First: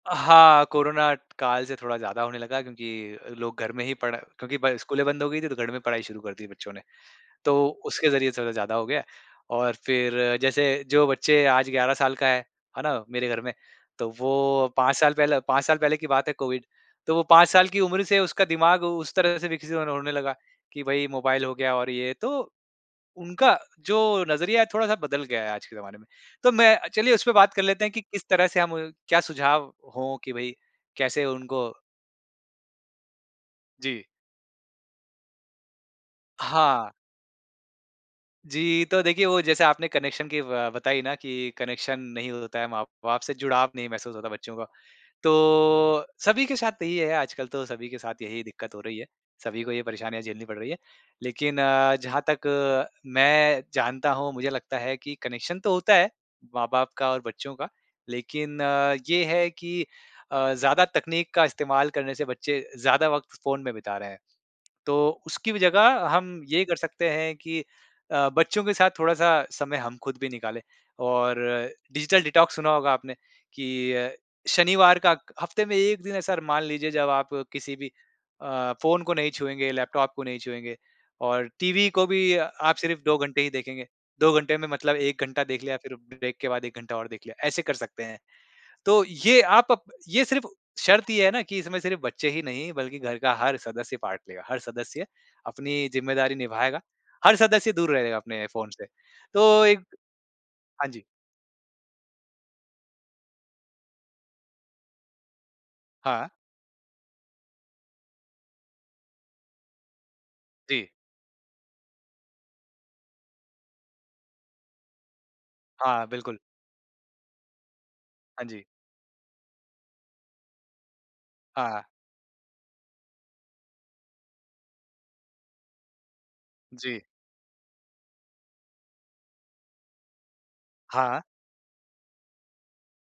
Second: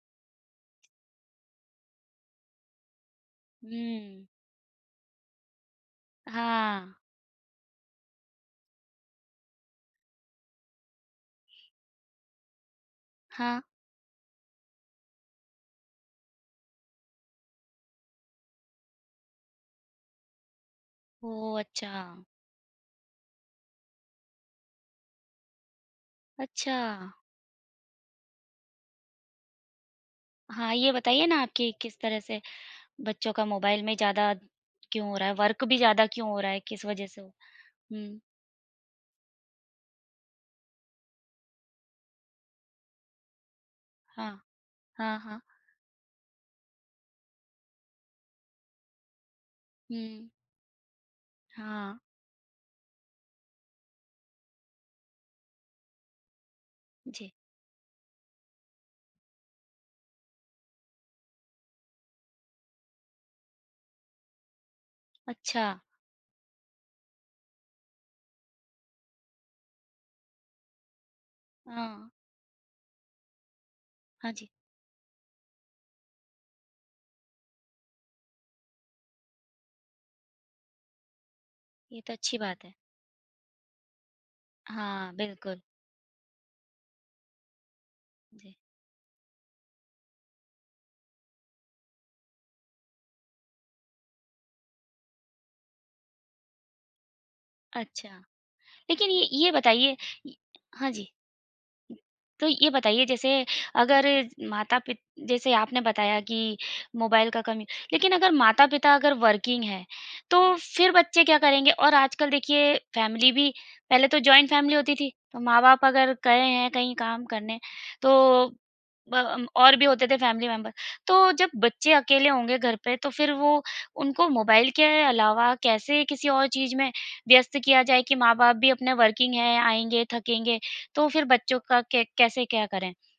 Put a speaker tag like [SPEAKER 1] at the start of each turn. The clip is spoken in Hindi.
[SPEAKER 1] अ, हाँ, कोरोना काल से थोड़ा ज़्यादा होने लगा क्योंकि लोग घर में ही पढ़
[SPEAKER 2] हुँ।
[SPEAKER 1] क्योंकि पढ़ स्कूलें बंद हो गई थीं तो घर में पढ़ाई शुरू कर दी बच्चों ने।
[SPEAKER 2] हाँ।
[SPEAKER 1] तो उसके ज़रिए थोड़ा ज़्यादा हो गया और फ़िर जैसे जो बच्चे आज 11 साल का है, है ना? मेरे घर में
[SPEAKER 2] हाँ।
[SPEAKER 1] तो वो 5 साल पहले 5 साल पहले की बात है कोविड। तो वो 5 साल की उम्र से उसका दिमाग उस तरह से विकसित होन होने लगा कि भई मोबाइल हो
[SPEAKER 2] ओह!
[SPEAKER 1] गया और ये
[SPEAKER 2] अच्छा।
[SPEAKER 1] तो उनका जो नज़रिया है थोड़ा-सा बदल गया है आज के ज़माने में। तो मैं
[SPEAKER 2] अच्छा।
[SPEAKER 1] चलिए उसपे बात कर लेते हैं कि किस तरह से हम क्या सुझाव हो कि भाई
[SPEAKER 2] हाँ, ये बताइए
[SPEAKER 1] कैसे
[SPEAKER 2] ना आप
[SPEAKER 1] उनको
[SPEAKER 2] कि किस तरह से बच्चों का मोबाइल में
[SPEAKER 1] जी।
[SPEAKER 2] ज़्यादा क्यों हो रहा है, वर्क भी ज़्यादा क्यों हो रहा है, किस
[SPEAKER 1] हाँ।
[SPEAKER 2] वजह से हो? हुँ।
[SPEAKER 1] जी, तो देखिए वो जैसे आपने कनेक्शन की अ, बताई ना कि कनेक्शन नहीं होता है, माँ-बाप से जुड़ाव नहीं महसूस होता है
[SPEAKER 2] हाँ।
[SPEAKER 1] बच्चों का।
[SPEAKER 2] हाँ, हाँ।
[SPEAKER 1] तो सभी के साथ यही है आजकल तो सभी के साथ यही दिक्कत हो रही है, सभी को ये परेशानियाँ
[SPEAKER 2] हुँ।
[SPEAKER 1] झेलनी पड़ रही हैं। लेकिन अ,
[SPEAKER 2] हाँ।
[SPEAKER 1] जहाँ तक मैं जानता हूँ मुझे लगता है कि कनेक्शन तो होता है माँ-बाप का और
[SPEAKER 2] जी।
[SPEAKER 1] बच्चों का। लेकिन ये है कि अ, ज़्यादा तकनीक का इस्तेमाल करने से बच्चे ज़्यादा वक़्त फ़ोन में बिता रहे हैं। तो उसकी भी
[SPEAKER 2] अच्छा।
[SPEAKER 1] जगह हम ये कर सकते हैं कि अ, बच्चों के साथ थोड़ा-सा समय हम ख़ुद भी निकाले। और
[SPEAKER 2] हाँ।
[SPEAKER 1] डिजिटल डिटॉक्स सुना होगा आपने कि अ,
[SPEAKER 2] हाँ जी।
[SPEAKER 1] शनिवार का हफ़्ते में 1 दिन ऐसा र मान लीजिए जब आप किसी भी अ, फ़ोन को नहीं छुएँगे, लैपटॉप को नहीं छुएँगे और टीवी
[SPEAKER 2] ये
[SPEAKER 1] को
[SPEAKER 2] तो
[SPEAKER 1] भी
[SPEAKER 2] अच्छी बात है।
[SPEAKER 1] आप सिर्फ़ 2 घंटे ही देखेंगे। 2 घंटे में मतलब
[SPEAKER 2] हाँ,
[SPEAKER 1] 1 घंटा
[SPEAKER 2] बिल्कुल।
[SPEAKER 1] देख लिया फ़िर ब्रेक के बाद 1 घंटा और देख लिया, ऐसे कर सकते हैं।
[SPEAKER 2] जी।
[SPEAKER 1] तो ये आप अब ये सिर्फ़ शर्त ये है ना कि इसमें सिर्फ़ बच्चे ही नहीं बल्कि घर का हर सदस्य पार्ट लेगा। हर सदस्य अपनी ज़िम्मेदारी निभाएगा, हर सदस्य दूर
[SPEAKER 2] अच्छा,
[SPEAKER 1] रहेगा अपने फ़ोन से।
[SPEAKER 2] लेकिन ये ये
[SPEAKER 1] तो एक
[SPEAKER 2] बताइए य
[SPEAKER 1] हाँ
[SPEAKER 2] हाँ
[SPEAKER 1] जी।
[SPEAKER 2] जी। तो ये बताइए जैसे अगर माता-पि जैसे आपने बताया
[SPEAKER 1] हाँ।
[SPEAKER 2] कि मोबाइल का कम लेकिन अगर माता-पिता अगर वर्किंग है। तो
[SPEAKER 1] जी।
[SPEAKER 2] फ़िर बच्चे क्या करेंगे, और आजकल देखिए फ़ैमिली भी पहले तो जॉइंट फ़ैमिली होती थी, तो माँ-बाप
[SPEAKER 1] हाँ,
[SPEAKER 2] अगर
[SPEAKER 1] बिल्कुल।
[SPEAKER 2] गए हैं कहीं काम करने।
[SPEAKER 1] हाँ
[SPEAKER 2] तो
[SPEAKER 1] जी।
[SPEAKER 2] ब अम, और भी होते थे फ़ैमिली मेंबर तो जब
[SPEAKER 1] हाँ।
[SPEAKER 2] बच्चे अकेले होंगे घर पे तो फ़िर वो उनको मोबाइल के अलावा कैसे किसी और चीज़ में
[SPEAKER 1] जी।
[SPEAKER 2] व्यस्त किया जाए? कि माँ-बाप भी अपने वर्किंग है आएँगे, थकेंगे। तो
[SPEAKER 1] हाँ।
[SPEAKER 2] फ़िर बच्चों का के कैसे क्या करें?